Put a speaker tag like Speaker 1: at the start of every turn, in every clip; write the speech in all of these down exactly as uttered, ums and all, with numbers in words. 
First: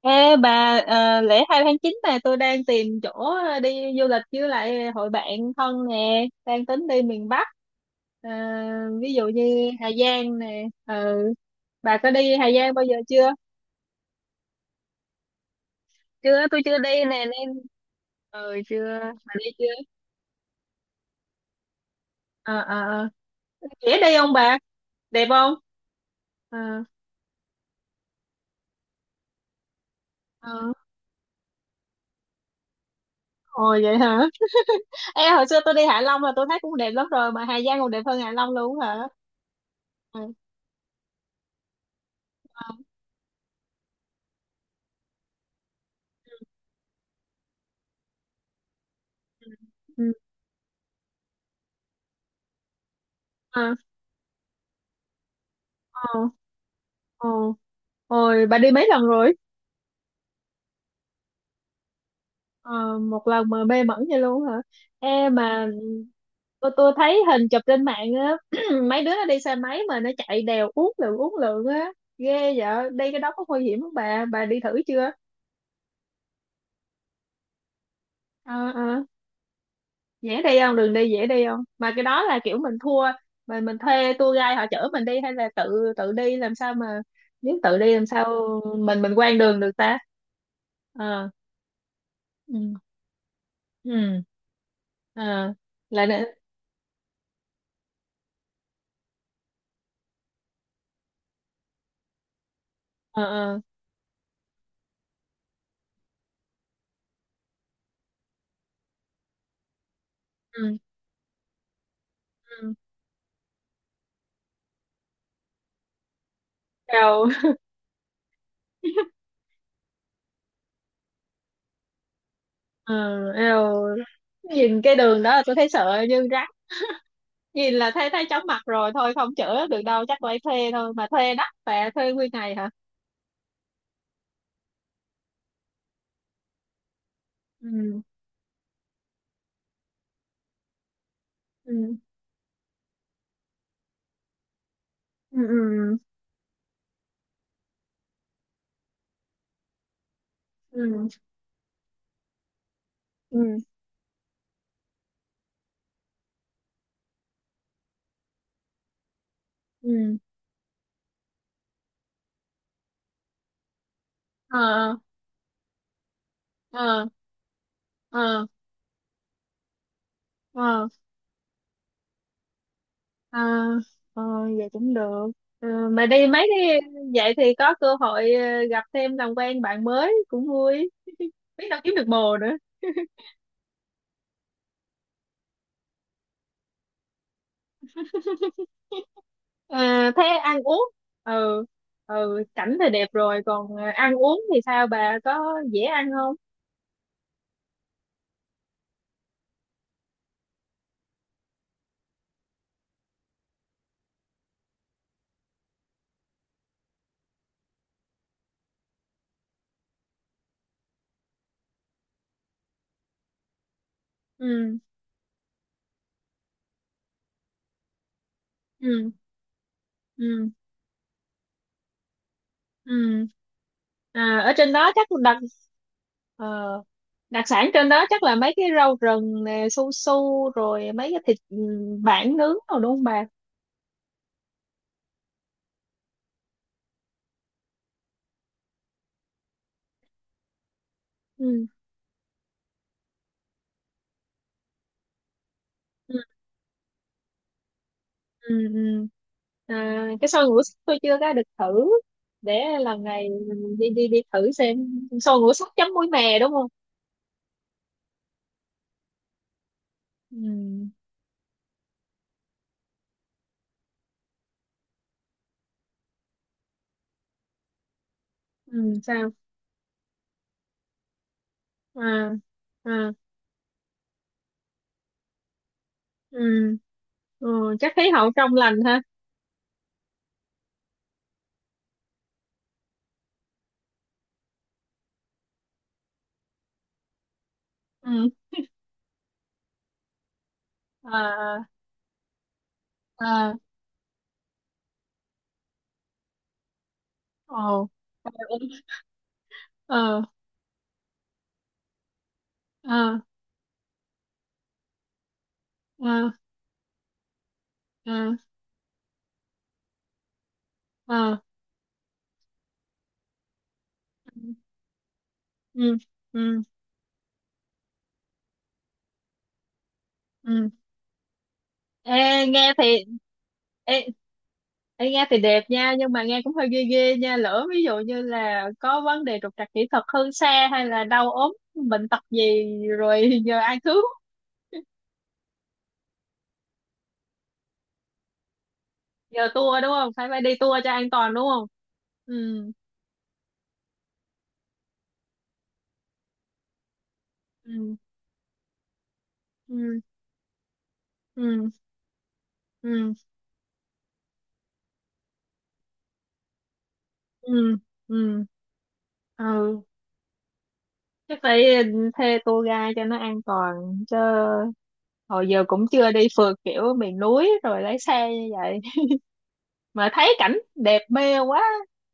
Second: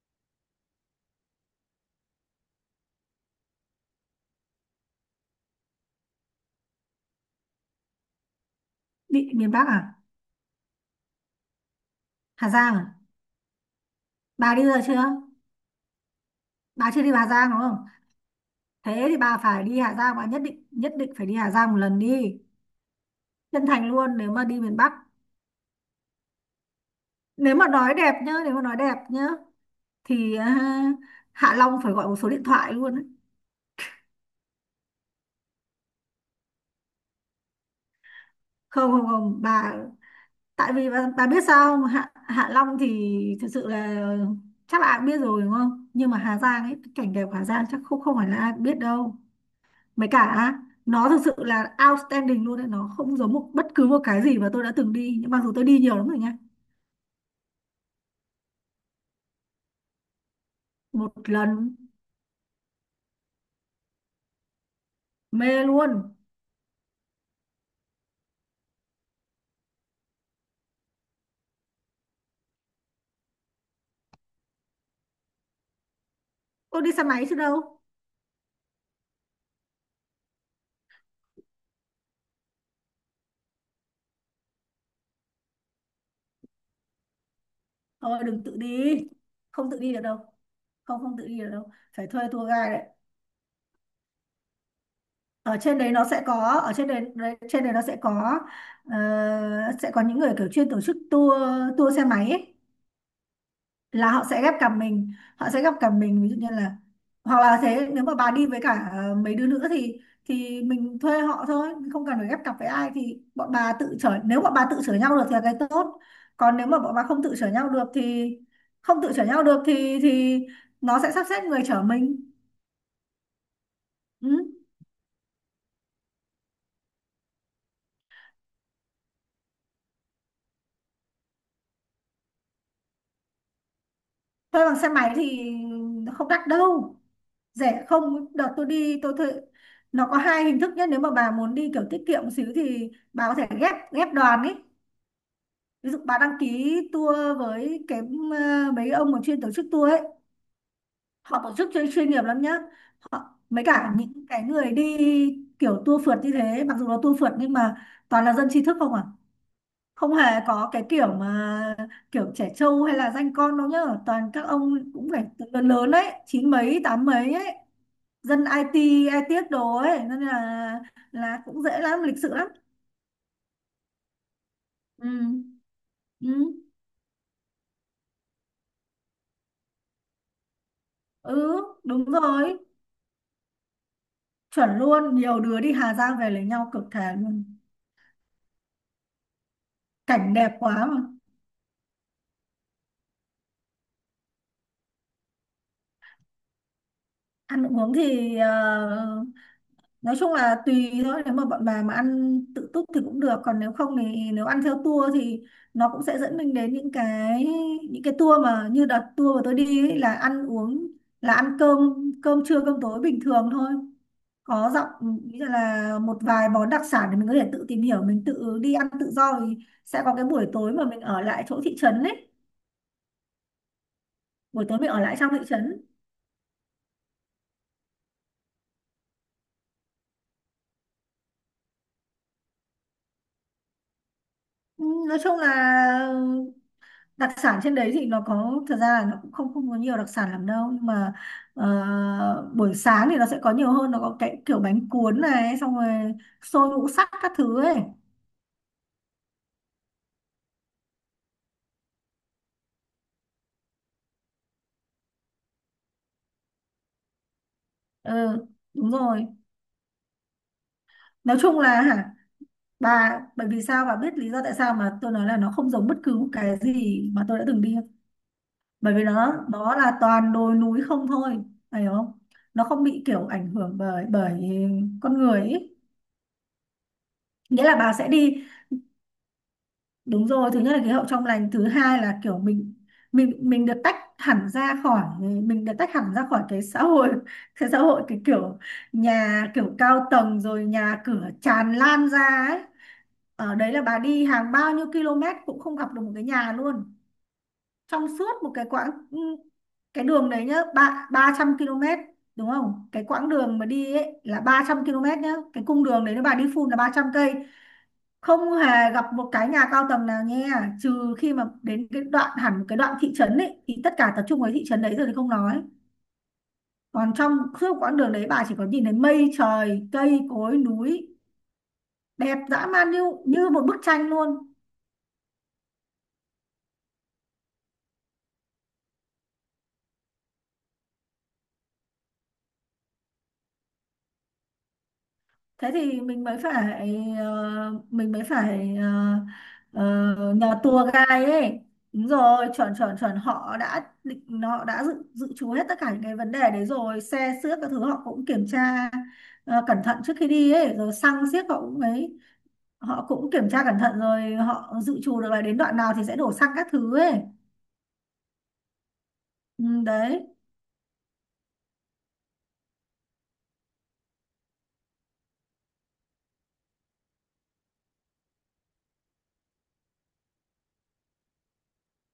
Speaker 1: Ê bà, ờ, lễ hai tháng chín này tôi đang tìm chỗ ờ, đi du lịch với lại hội bạn thân nè, đang tính đi miền Bắc. Ờ, Ví dụ
Speaker 2: Bị miền Bắc
Speaker 1: như Hà
Speaker 2: à?
Speaker 1: Giang nè, ừ. Bà có đi
Speaker 2: Hà
Speaker 1: Hà Giang
Speaker 2: Giang
Speaker 1: bao
Speaker 2: à?
Speaker 1: giờ chưa?
Speaker 2: Bà đi rồi chưa?
Speaker 1: Chưa, tôi chưa
Speaker 2: Bà chưa
Speaker 1: đi
Speaker 2: đi
Speaker 1: nè,
Speaker 2: Hà
Speaker 1: nên
Speaker 2: Giang đúng không?
Speaker 1: ừ, chưa.
Speaker 2: Thế thì
Speaker 1: Bà
Speaker 2: bà
Speaker 1: đi
Speaker 2: phải đi
Speaker 1: chưa?
Speaker 2: Hà Giang, bà nhất định, nhất định phải đi Hà Giang một lần đi.
Speaker 1: Ờ, ờ, ờ.
Speaker 2: Chân thành
Speaker 1: Dễ
Speaker 2: luôn
Speaker 1: đi
Speaker 2: nếu
Speaker 1: không
Speaker 2: mà
Speaker 1: bà?
Speaker 2: đi miền Bắc.
Speaker 1: Đẹp không? Ờ.
Speaker 2: Nếu mà nói đẹp nhá, nếu mà nói đẹp nhá thì
Speaker 1: Ờ.
Speaker 2: à, Hạ Long phải gọi một số điện thoại luôn ấy.
Speaker 1: Ồ, vậy hả? Ê, hồi xưa tôi đi Hạ Long là tôi thấy cũng đẹp lắm rồi mà Hà Giang còn đẹp hơn Hạ Long luôn
Speaker 2: Không,
Speaker 1: hả?
Speaker 2: không, không, bà,
Speaker 1: Ừ.
Speaker 2: tại vì bà, bà biết sao không? Hạ Hạ
Speaker 1: Ờ.
Speaker 2: Long thì thực sự là chắc là ai cũng biết rồi đúng không? Nhưng mà Hà Giang ấy, cái cảnh đẹp Hà Giang chắc không không phải là ai cũng biết đâu. Mấy
Speaker 1: Ừ.
Speaker 2: cả nó thực sự là outstanding luôn đấy. Nó không giống một bất
Speaker 1: Ờ,
Speaker 2: cứ một cái gì mà tôi đã từng đi. Nhưng mặc dù tôi đi nhiều lắm rồi
Speaker 1: ờ.
Speaker 2: nha.
Speaker 1: Ờ. Ôi, bà đi mấy lần rồi?
Speaker 2: Một lần
Speaker 1: Ờ, một lần mà mê mẩn vậy luôn hả? Ê
Speaker 2: mê
Speaker 1: mà
Speaker 2: luôn.
Speaker 1: tôi, tôi thấy hình chụp trên mạng á, mấy đứa nó đi xe máy mà nó chạy đèo uốn lượn uốn lượn á, ghê vậy. Đi cái đó có nguy hiểm không bà? Bà đi thử chưa?
Speaker 2: Tôi đi xe máy chứ đâu.
Speaker 1: Ờ, ờ, dễ đi không? Đường đi dễ đi không? Mà cái đó là kiểu mình thua, mà mình thuê tour guide họ chở mình đi hay là tự tự đi làm sao mà, nếu tự đi làm
Speaker 2: Thôi đừng
Speaker 1: sao
Speaker 2: tự đi.
Speaker 1: mình mình quen đường được
Speaker 2: Không tự đi
Speaker 1: ta?
Speaker 2: được đâu. Không không tự
Speaker 1: Ờ.
Speaker 2: đi được đâu. Phải thuê tour
Speaker 1: Ừ.
Speaker 2: guide đấy.
Speaker 1: Ừ. Ờ.
Speaker 2: Ở trên đấy nó
Speaker 1: Là
Speaker 2: sẽ
Speaker 1: nữa.
Speaker 2: có ở trên đấy đấy- Trên đấy nó sẽ có, ờ, sẽ có những người kiểu chuyên tổ chức tour tour xe máy ấy.
Speaker 1: Ờ. Ờ.
Speaker 2: Là họ sẽ ghép cặp mình họ sẽ ghép cặp mình, ví dụ như là hoặc là thế, nếu mà bà đi với cả ờ, mấy đứa nữa thì thì
Speaker 1: Ừ,
Speaker 2: mình thuê họ thôi, không cần phải ghép cặp với
Speaker 1: ừ,
Speaker 2: ai. Thì bọn bà tự chở, nếu bọn bà tự chở nhau được thì là cái tốt. Còn nếu mà bọn bà không
Speaker 1: eo,
Speaker 2: tự chở nhau được thì không tự chở nhau được thì thì nó sẽ sắp xếp người chở mình.
Speaker 1: ừ, eo.
Speaker 2: Ừ.
Speaker 1: Nhìn cái đường đó là tôi thấy sợ như rắn, nhìn là thấy thấy chóng mặt rồi, thôi không chữa được đâu, chắc phải thuê thôi. Mà thuê đắt và thuê nguyên ngày hả?
Speaker 2: Thuê bằng xe máy thì không đắt đâu, rẻ.
Speaker 1: Ừ,
Speaker 2: Không, đợt tôi đi tôi thuê, nó có hai hình thức nhé. Nếu mà bà muốn đi kiểu
Speaker 1: ừ,
Speaker 2: tiết kiệm một xíu thì bà có thể ghép ghép đoàn ấy.
Speaker 1: ừ,
Speaker 2: Ví
Speaker 1: ừ,
Speaker 2: dụ bạn đăng ký tour với cái ờ, mấy ông mà chuyên tổ chức tour ấy.
Speaker 1: ừ,
Speaker 2: Họ tổ chức chuyên chuyên nghiệp lắm nhá. Họ
Speaker 1: ừ,
Speaker 2: mấy cả những cái người đi kiểu tour phượt như thế. Mặc dù là tour phượt nhưng mà toàn là dân trí thức không à. Không
Speaker 1: ừ.
Speaker 2: hề có cái kiểu mà kiểu trẻ trâu hay là danh con đâu nhá. Toàn các ông
Speaker 1: Ờ,
Speaker 2: cũng phải từ lớn lớn ấy, chín mấy tám
Speaker 1: ờ,
Speaker 2: mấy ấy, dân
Speaker 1: ờ,
Speaker 2: i tê ai tiết đồ ấy, nên là
Speaker 1: ờ,
Speaker 2: là cũng dễ lắm, lịch sự lắm.
Speaker 1: ờ, ờ. Vậy cũng được.
Speaker 2: Ừ.
Speaker 1: Ờ, mà đi mấy
Speaker 2: Ừ.
Speaker 1: cái vậy thì có cơ hội ờ, gặp thêm làm quen bạn mới cũng vui,
Speaker 2: Ừ.
Speaker 1: biết đâu kiếm
Speaker 2: Đúng
Speaker 1: được bồ
Speaker 2: rồi,
Speaker 1: nữa.
Speaker 2: chuẩn luôn. Nhiều đứa đi Hà Giang về lấy nhau cực thề luôn,
Speaker 1: À, thế
Speaker 2: cảnh đẹp
Speaker 1: ăn uống?
Speaker 2: quá mà.
Speaker 1: Ừ, ừ, cảnh thì đẹp rồi còn à, ăn uống thì sao bà, có dễ ăn không?
Speaker 2: Ăn uống thì ờ, nói chung là tùy thôi. Nếu mà bọn bà mà ăn tự túc thì cũng được, còn nếu không thì nếu ăn theo tour thì nó cũng sẽ dẫn mình đến những cái những cái tour mà như đợt tour mà tôi đi ấy, là ăn uống là ăn cơm, cơm trưa cơm tối bình thường thôi. Có
Speaker 1: Ừ,
Speaker 2: dặm, ý là một vài món đặc sản để mình có thể tự tìm hiểu, mình tự đi ăn
Speaker 1: ừ,
Speaker 2: tự do thì sẽ có cái buổi
Speaker 1: ừ,
Speaker 2: tối mà mình ở lại chỗ thị trấn ấy,
Speaker 1: ừ. À, ở
Speaker 2: buổi
Speaker 1: trên
Speaker 2: tối mình
Speaker 1: đó
Speaker 2: ở
Speaker 1: chắc
Speaker 2: lại trong
Speaker 1: đặc
Speaker 2: thị trấn.
Speaker 1: ờ, đặc sản trên đó chắc là mấy cái rau rừng nè, su su, rồi mấy cái thịt, ừ, bản nướng rồi đúng không bà?
Speaker 2: Ừ, nói chung là đặc sản trên đấy thì nó có, thật ra là nó cũng không không có nhiều đặc sản lắm đâu, nhưng mà
Speaker 1: Ừ,
Speaker 2: ờ, buổi sáng thì nó sẽ có nhiều hơn, nó có cái kiểu bánh cuốn này, xong rồi
Speaker 1: ừ,
Speaker 2: xôi ngũ sắc các thứ ấy.
Speaker 1: ừ, ừ. À, cái xôi ngũ sắc tôi chưa có được thử, để lần này mình đi đi đi thử xem. Xôi ngũ sắc chấm muối mè đúng không?
Speaker 2: Ừ, đúng rồi.
Speaker 1: Ừ,
Speaker 2: Nói chung là hả, bà bởi vì sao bà biết lý do tại sao mà tôi nói là nó không giống bất cứ một cái gì mà tôi đã từng đi không?
Speaker 1: ừ,
Speaker 2: Bởi vì
Speaker 1: sao?
Speaker 2: nó nó là toàn đồi núi không thôi, phải không?
Speaker 1: À,
Speaker 2: Nó không bị
Speaker 1: à.
Speaker 2: kiểu ảnh hưởng bởi bởi con người ý.
Speaker 1: Ừ,
Speaker 2: Nghĩa
Speaker 1: ừ,
Speaker 2: là bà
Speaker 1: chắc
Speaker 2: sẽ
Speaker 1: thấy họ
Speaker 2: đi,
Speaker 1: trong lành ha.
Speaker 2: đúng rồi, thứ nhất là khí hậu trong lành, thứ hai là kiểu mình, mình mình được tách hẳn ra khỏi, mình được tách hẳn ra khỏi cái xã hội, cái xã hội
Speaker 1: Ừ,
Speaker 2: cái kiểu nhà kiểu cao tầng rồi nhà cửa
Speaker 1: à,
Speaker 2: tràn lan ra ấy.
Speaker 1: à.
Speaker 2: Ở đấy là bà đi hàng bao nhiêu km cũng không gặp được một cái nhà luôn,
Speaker 1: Ồ.
Speaker 2: trong
Speaker 1: Ờ,
Speaker 2: suốt một cái quãng, ừ, cái
Speaker 1: ờ,
Speaker 2: đường đấy nhá, ba 300 km, đúng không? Cái
Speaker 1: ờ,
Speaker 2: quãng đường mà đi ấy là ba trăm ki lô mét nhá, cái cung đường đấy nếu
Speaker 1: ờ,
Speaker 2: bà đi full là ba trăm cây,
Speaker 1: ờ,
Speaker 2: không hề gặp một cái nhà cao tầng nào nha, trừ khi
Speaker 1: ờ.
Speaker 2: mà đến cái đoạn hẳn một cái đoạn thị trấn ấy thì tất cả tập trung vào thị trấn đấy rồi thì không nói.
Speaker 1: Ừ, ừ,
Speaker 2: Còn trong suốt quãng đường đấy bà chỉ có nhìn thấy mây trời, cây cối,
Speaker 1: ừ.
Speaker 2: núi,
Speaker 1: Ê,
Speaker 2: đẹp
Speaker 1: nghe
Speaker 2: dã
Speaker 1: thì...
Speaker 2: man như như một bức
Speaker 1: ê,
Speaker 2: tranh luôn.
Speaker 1: ê nghe thì đẹp nha, nhưng mà nghe cũng hơi ghê ghê nha, lỡ ví dụ như là có vấn đề trục trặc kỹ thuật hơn xe hay là đau ốm bệnh tật gì rồi giờ ai cứu?
Speaker 2: Thế thì mình mới phải, ờ, mình mới phải, ờ,
Speaker 1: Giờ tour đúng không, phải
Speaker 2: ờ,
Speaker 1: phải đi
Speaker 2: nhờ
Speaker 1: tour
Speaker 2: tour
Speaker 1: cho an
Speaker 2: guide
Speaker 1: toàn đúng
Speaker 2: ấy.
Speaker 1: không?
Speaker 2: Đúng
Speaker 1: Ừ,
Speaker 2: rồi, chuẩn, chuẩn, chuẩn, họ đã định, họ đã dự dự trù hết tất cả những cái vấn đề đấy rồi, xe xước các thứ
Speaker 1: ừ,
Speaker 2: họ cũng kiểm tra ờ, cẩn thận
Speaker 1: ừ,
Speaker 2: trước khi đi ấy, rồi xăng xiếc họ
Speaker 1: ừ,
Speaker 2: cũng ấy, họ
Speaker 1: ừ,
Speaker 2: cũng kiểm tra cẩn thận rồi, họ dự trù được là đến đoạn nào thì sẽ đổ xăng các thứ ấy.
Speaker 1: ừ, ừ,
Speaker 2: Ừ,
Speaker 1: ừ.
Speaker 2: đấy.
Speaker 1: Chắc phải thuê tour guide cho nó an toàn chứ, hồi giờ cũng chưa đi phượt kiểu miền núi rồi lái xe như vậy, mà thấy cảnh đẹp mê quá.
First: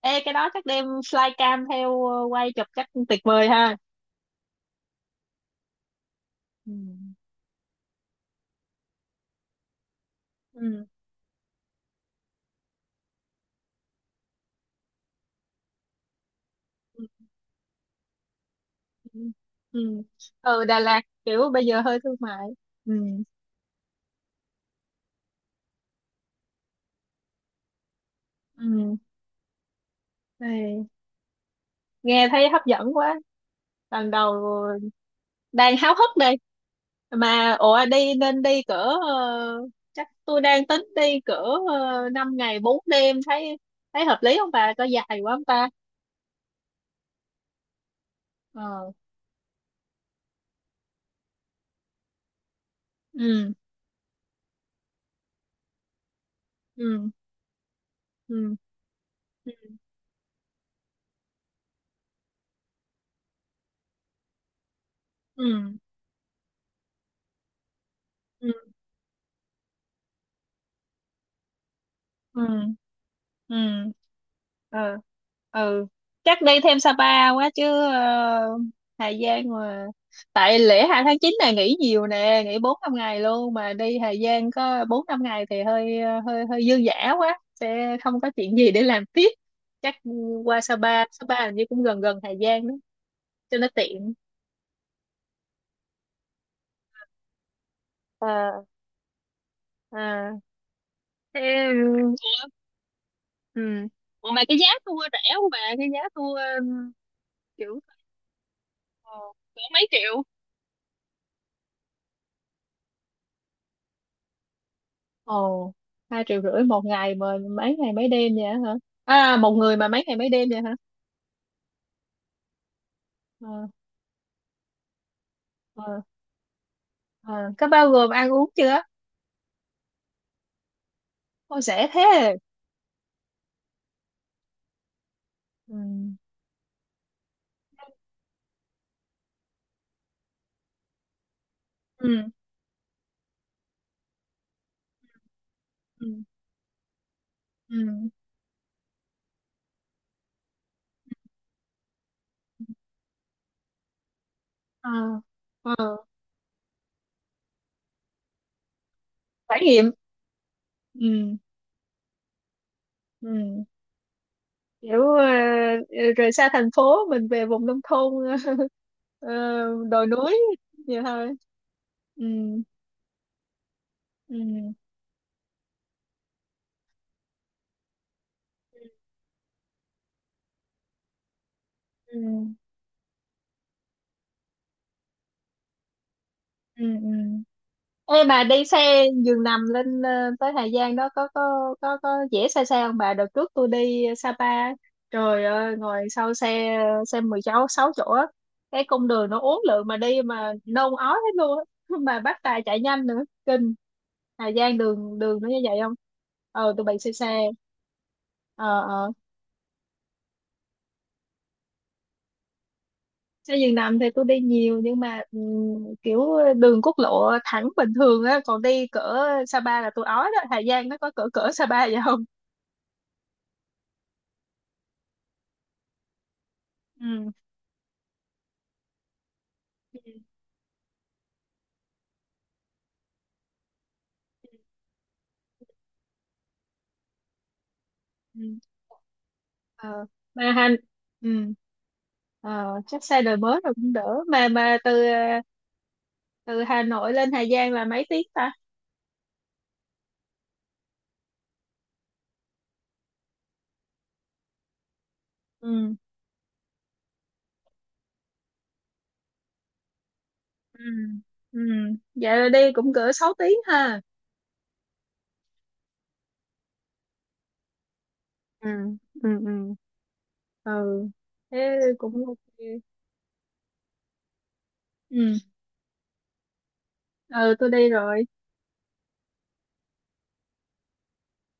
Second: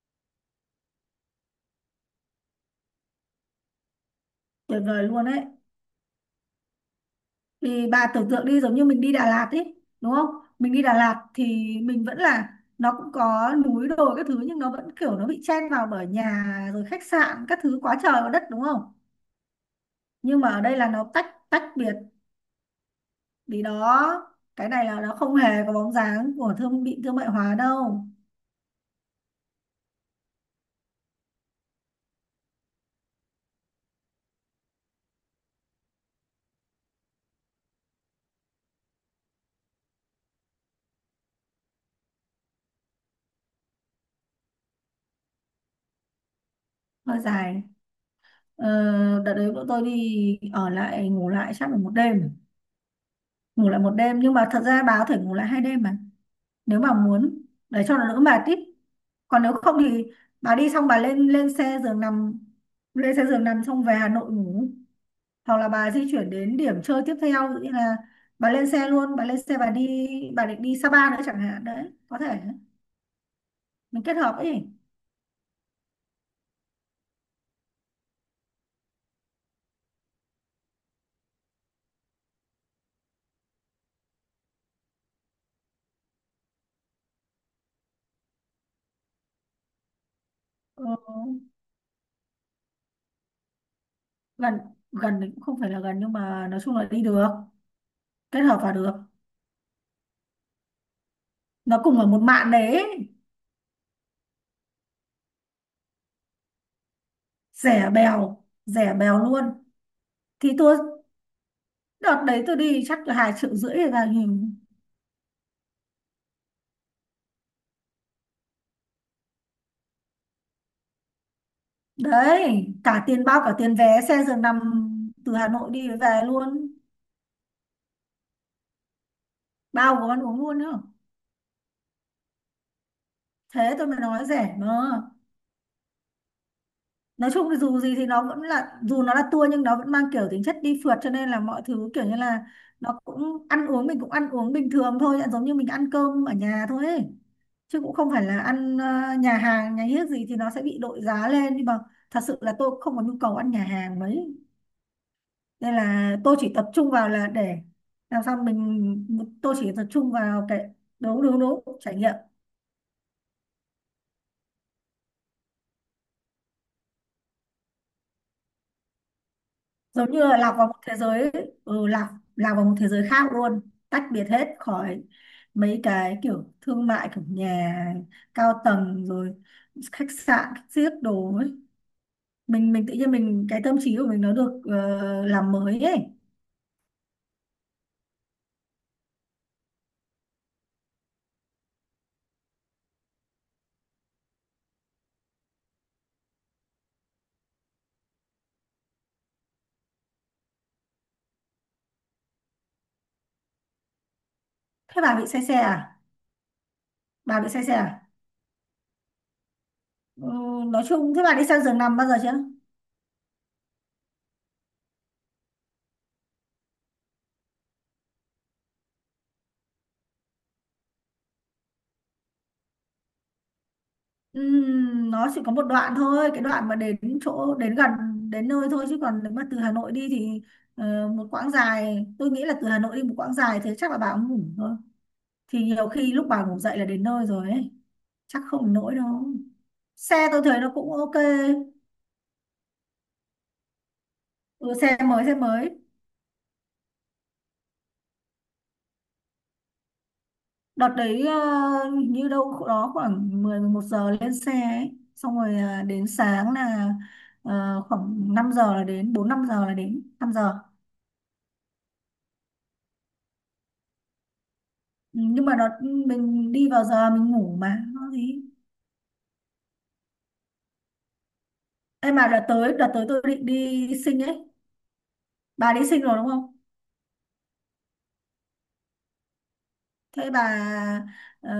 Speaker 1: Ê, cái đó chắc đem flycam theo ờ, quay chụp chắc tuyệt vời ha.
Speaker 2: Tuyệt vời luôn đấy.
Speaker 1: Ừ,
Speaker 2: Thì bà tưởng tượng đi, giống như mình đi Đà Lạt ấy, đúng không? Mình đi
Speaker 1: ừ,
Speaker 2: Đà Lạt thì mình vẫn là, nó cũng có núi đồi các thứ nhưng nó vẫn kiểu nó bị chen vào bởi nhà, rồi khách
Speaker 1: ừ,
Speaker 2: sạn các thứ quá trời quá đất, đúng không?
Speaker 1: ừ, ừ.
Speaker 2: Nhưng mà ở
Speaker 1: Ừ,
Speaker 2: đây
Speaker 1: Đà
Speaker 2: là
Speaker 1: Lạt
Speaker 2: nó tách,
Speaker 1: kiểu
Speaker 2: tách
Speaker 1: bây giờ
Speaker 2: biệt.
Speaker 1: hơi thương mại. Ừ,
Speaker 2: Vì đó cái này là nó không hề có bóng dáng của thương bị thương mại hóa đâu.
Speaker 1: ừ. Ê, nghe thấy hấp dẫn quá, lần đầu, đang háo hức đây. Mà ủa, đi nên đi cỡ, ờ, chắc tôi đang tính đi cỡ uh, năm ngày bốn đêm, thấy thấy hợp lý không bà, có dài quá không ta?
Speaker 2: Hơi dài. ờ,
Speaker 1: Ờ.
Speaker 2: Đợt đấy bọn tôi đi ở lại ngủ lại chắc là một đêm,
Speaker 1: Ừ,
Speaker 2: ngủ lại một đêm, nhưng mà thật ra bà có thể ngủ lại hai đêm mà, nếu mà
Speaker 1: ừ,
Speaker 2: muốn, để cho nó đỡ mệt tí.
Speaker 1: ừ,
Speaker 2: Còn nếu
Speaker 1: ừ,
Speaker 2: không thì bà đi xong bà lên, lên xe giường nằm, lên xe giường nằm xong về Hà Nội ngủ, hoặc là
Speaker 1: ừ,
Speaker 2: bà di chuyển đến điểm chơi tiếp theo, ví dụ như là
Speaker 1: ừ,
Speaker 2: bà lên xe luôn, bà lên xe bà đi, bà định đi Sapa nữa chẳng hạn đấy, có
Speaker 1: ừ,
Speaker 2: thể
Speaker 1: ừ,
Speaker 2: mình kết hợp ấy.
Speaker 1: ừ, ừ. Chắc đi thêm Sapa quá chứ, ờ, Hà Giang mà. Tại lễ hai tháng chín này nghỉ nhiều nè, nghỉ bốn năm ngày luôn mà đi Hà Giang có bốn năm ngày thì hơi ờ, hơi hơi dư dả quá, sẽ không có chuyện gì để làm tiếp. Chắc qua
Speaker 2: Ừ,
Speaker 1: Sapa, Sapa hình như cũng gần gần Hà Giang đó, cho nó tiện.
Speaker 2: gần. Gần thì cũng không phải là gần nhưng mà nói chung là đi được, kết hợp vào được,
Speaker 1: À. Thế,
Speaker 2: nó cùng ở một
Speaker 1: ủa,
Speaker 2: mạn đấy ấy.
Speaker 1: ừ. Ủa mà cái giá tour rẻ không bà? Cái giá tour, um, kiểu
Speaker 2: Rẻ bèo, rẻ
Speaker 1: ờ,
Speaker 2: bèo luôn.
Speaker 1: cỡ mấy triệu?
Speaker 2: Thì tôi Đợt đấy tôi đi chắc là hai triệu rưỡi hay là gì
Speaker 1: Ồ, hai triệu rưỡi một ngày mà mấy ngày mấy đêm vậy hả? À, một người mà mấy ngày mấy đêm vậy hả?
Speaker 2: đấy, cả tiền, bao cả
Speaker 1: Ờ,
Speaker 2: tiền vé xe giường nằm từ Hà Nội đi
Speaker 1: ờ,
Speaker 2: về luôn,
Speaker 1: ờ. Có bao gồm ăn uống chưa?
Speaker 2: bao gồm ăn uống luôn nữa.
Speaker 1: Ôi, rẻ thế.
Speaker 2: Thế tôi mới nói rẻ mà.
Speaker 1: Ừ,
Speaker 2: Nói chung thì dù gì thì nó vẫn là, dù nó là tour nhưng nó vẫn mang kiểu tính chất đi phượt, cho nên là mọi thứ kiểu
Speaker 1: ừ,
Speaker 2: như là, nó cũng ăn uống, mình cũng ăn uống bình thường thôi, giống như mình ăn
Speaker 1: ừ,
Speaker 2: cơm ở nhà thôi ấy. Chứ cũng
Speaker 1: ừ.
Speaker 2: không phải là ăn ờ, nhà hàng nhà hiếc gì thì nó sẽ bị đội giá lên, nhưng mà thật sự là tôi cũng không có nhu cầu ăn nhà hàng mấy,
Speaker 1: Ờ, ờ.
Speaker 2: nên là tôi chỉ tập trung vào là để làm sao mình, tôi
Speaker 1: Trải
Speaker 2: chỉ tập
Speaker 1: nghiệm.
Speaker 2: trung vào cái, đúng
Speaker 1: Ừ,
Speaker 2: đúng đúng, trải nghiệm.
Speaker 1: ừ. Kiểu ờ, ờ, rời xa thành phố mình về vùng nông thôn ờ, đồi
Speaker 2: Giống như
Speaker 1: núi
Speaker 2: là lạc vào một thế
Speaker 1: vậy thôi.
Speaker 2: giới, ừ, lạc
Speaker 1: Ừ,
Speaker 2: lạc vào một thế giới khác luôn, tách biệt hết
Speaker 1: ừ,
Speaker 2: khỏi mấy cái kiểu thương mại, kiểu nhà cao tầng rồi khách sạn xiếc đồ ấy.
Speaker 1: ừ,
Speaker 2: Mình mình tự nhiên mình, cái tâm trí của mình nó được, ờ, làm mới ấy.
Speaker 1: ừ, ừ. Ê bà, đi xe giường nằm lên ờ, tới Hà Giang đó có có có có dễ, xa xa không bà? Đợt trước tôi đi Sapa, trời ơi, ngồi sau xe xe 16 sáu chỗ á, cái cung đường nó uốn lượn mà đi mà nôn ói hết luôn á. Mà bắt tài chạy nhanh nữa kinh. Hà Giang
Speaker 2: Thế bà
Speaker 1: đường
Speaker 2: bị
Speaker 1: đường
Speaker 2: say
Speaker 1: nó
Speaker 2: xe
Speaker 1: như vậy không?
Speaker 2: à?
Speaker 1: Ờ tụi bay xe
Speaker 2: bà bị
Speaker 1: xe
Speaker 2: say xe à
Speaker 1: ờ, ờ,
Speaker 2: ừ, nói chung thế bà đi sang giường nằm bao giờ chưa?
Speaker 1: xe giường nằm thì tôi đi nhiều nhưng mà ừm, kiểu đường quốc lộ thẳng bình thường á, còn đi cỡ Sapa là tôi ói đó. Hà Giang nó có cỡ cỡ Sapa vậy không?
Speaker 2: Ừm, nó chỉ có một đoạn thôi, cái đoạn mà đến
Speaker 1: Ừ,
Speaker 2: chỗ đến gần đến nơi thôi, chứ còn nếu mà từ Hà Nội đi thì ờ, một quãng dài, tôi nghĩ là từ Hà Nội đi một quãng dài thế chắc là bà cũng ngủ thôi, thì nhiều khi lúc bà ngủ dậy là đến nơi rồi ấy, chắc
Speaker 1: ừ,
Speaker 2: không đến nỗi đâu.
Speaker 1: ờ,
Speaker 2: Xe tôi
Speaker 1: mà
Speaker 2: thấy nó
Speaker 1: hành,
Speaker 2: cũng ok.
Speaker 1: ừ, ờ, chắc xe đời mới rồi cũng đỡ. mà
Speaker 2: Ừ,
Speaker 1: mà từ
Speaker 2: xe mới, xe
Speaker 1: ờ,
Speaker 2: mới.
Speaker 1: từ Hà Nội lên Hà Giang là mấy tiếng ta?
Speaker 2: Đợt đấy ờ, hình như đâu đó khoảng mười mười một giờ lên xe ấy. Xong rồi ờ,
Speaker 1: Ừ,
Speaker 2: đến sáng là ờ, khoảng năm giờ là đến, bốn năm giờ là đến, năm giờ.
Speaker 1: ừ, ừ. Vậy là đi cũng cỡ sáu tiếng ha?
Speaker 2: Ừ, nhưng mà đợt, ừ, mình đi vào giờ mình ngủ mà nó gì.
Speaker 1: Ừ, ừ, ừ, ừ. Thế
Speaker 2: Em
Speaker 1: cũng
Speaker 2: mà đợt
Speaker 1: ok.
Speaker 2: tới, đợt tới tôi định đi sinh ấy.
Speaker 1: Ừ,
Speaker 2: Bà đi sinh rồi đúng không?
Speaker 1: ừ, tôi đi rồi.
Speaker 2: Thế bà ờ,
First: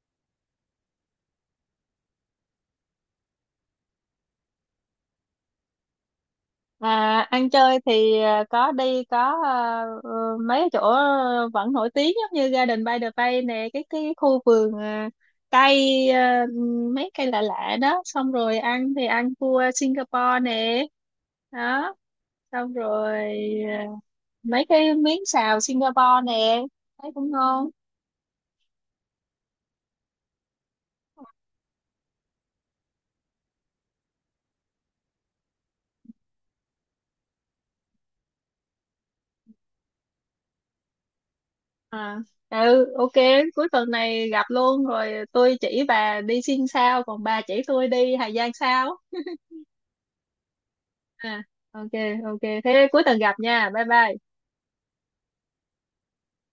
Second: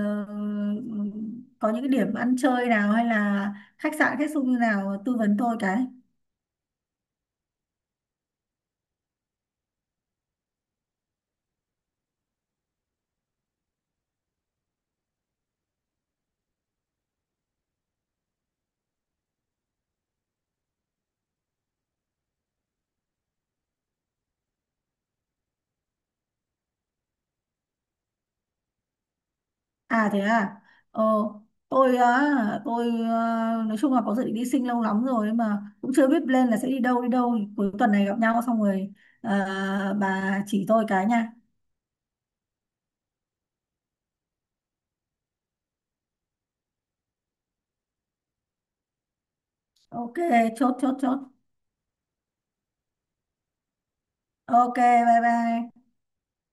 Speaker 2: có những cái điểm ăn chơi nào hay là khách sạn khách sung như nào tư vấn tôi cái.
Speaker 1: À, ăn chơi thì à, có đi có à, ờ, mấy chỗ vẫn nổi tiếng, giống như Garden by the Bay nè, cái cái khu vườn, à, cây, à, mấy cây lạ lạ đó, xong rồi ăn thì ăn cua Singapore nè, đó, xong rồi à, mấy cái miếng xào Singapore nè, thấy cũng ngon.
Speaker 2: À thế à. Ờ tôi á tôi ờ, Nói chung là có dự định đi sinh lâu lắm rồi nhưng mà cũng chưa biết lên là sẽ đi đâu, đi đâu cuối tuần này gặp nhau xong rồi ờ, bà chỉ tôi cái nha.
Speaker 1: À, ừ, ok, cuối tuần này gặp luôn rồi tôi chỉ bà đi Sing sao, còn bà chỉ tôi đi Hà Giang sao?
Speaker 2: Ok, chốt chốt chốt.
Speaker 1: À, ok, ok, thế cuối tuần gặp nha, bye bye.
Speaker 2: Ok, bye bye.